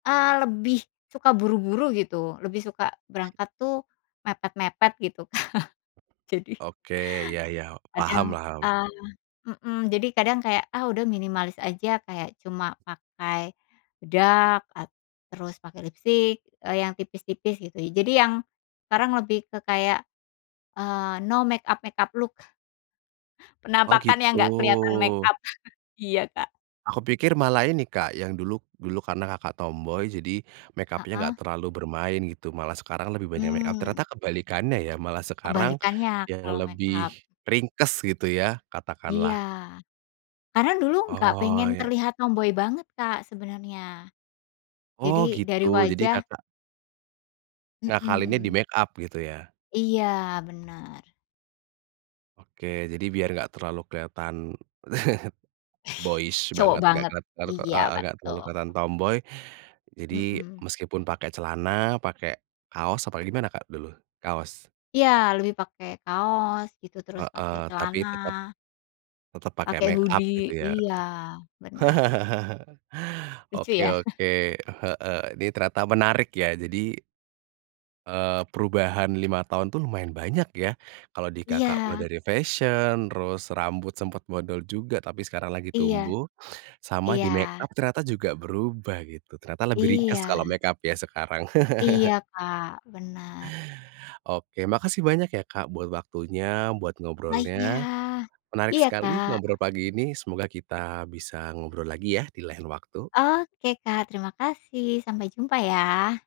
Eee, lebih suka buru-buru gitu, lebih suka berangkat tuh mepet-mepet gitu. Jadi Oke, ya ya, paham Kadang, paham. ah mhm, jadi kadang kayak, ah, udah minimalis aja kayak cuma pakai, bedak at terus pakai lipstik, eee, yang tipis-tipis gitu. Jadi yang sekarang lebih ke kayak, eee, no make up-make up look. Oh, Penampakan yang gak keliatan make gitu. up iya, Kak. Aku pikir malah ini, Kak, yang dulu dulu karena Kakak tomboy jadi make up-nya Heeh. enggak terlalu bermain gitu. Malah sekarang lebih banyak make up Mmm. ternyata kebalikannya ya, malah sekarang Kebalikannya yang kalau make up. lebih ringkes gitu ya Iya, katakanlah. karena dulu nggak Oh, pengen ya. terlihat tomboy banget, Kak, sebenarnya. Oh Jadi dari gitu, jadi, wajah Kakak Ngakalinnya di Mhm. make up gitu ya. Iya, bener. Oke jadi biar gak terlalu keliatan, boyish Cowok banget, gak banget, kelihatan iya heeh, gak betu terlalu keliatan tomboy. Jadi Mhm. meskipun pakai celana pakai kaos apa gimana, Kak, dulu kaos? Iya, lebih pakai kaos gitu, terus Heeh, pakai tapi celana. tetep tetep pakai Pakai make up gitu hoodie, ya. iya bener. Lucu Oke ya. oke, heeh, ini ternyata menarik ya jadi eee, perubahan 5 tahun tuh lumayan banyak ya. Kalau di, Kakak, mulai Iya. dari fashion terus, rambut sempet bondol juga. Tapi sekarang lagi Iya. tumbuh sama Iya. di make up ternyata juga berubah gitu, ternyata lebih ringkas Iya. kalau make up-nya sekarang. Iya, Kak, benar. Oke, makasih banyak ya, Kak, buat waktunya, buat Lah iya. ngobrolnya. Menarik Iya, sekali Kak. ngobrol pagi ini, semoga kita bisa ngobrol lagi ya di lain waktu. Oke, Kak, terima kasih, sampai jumpa ya!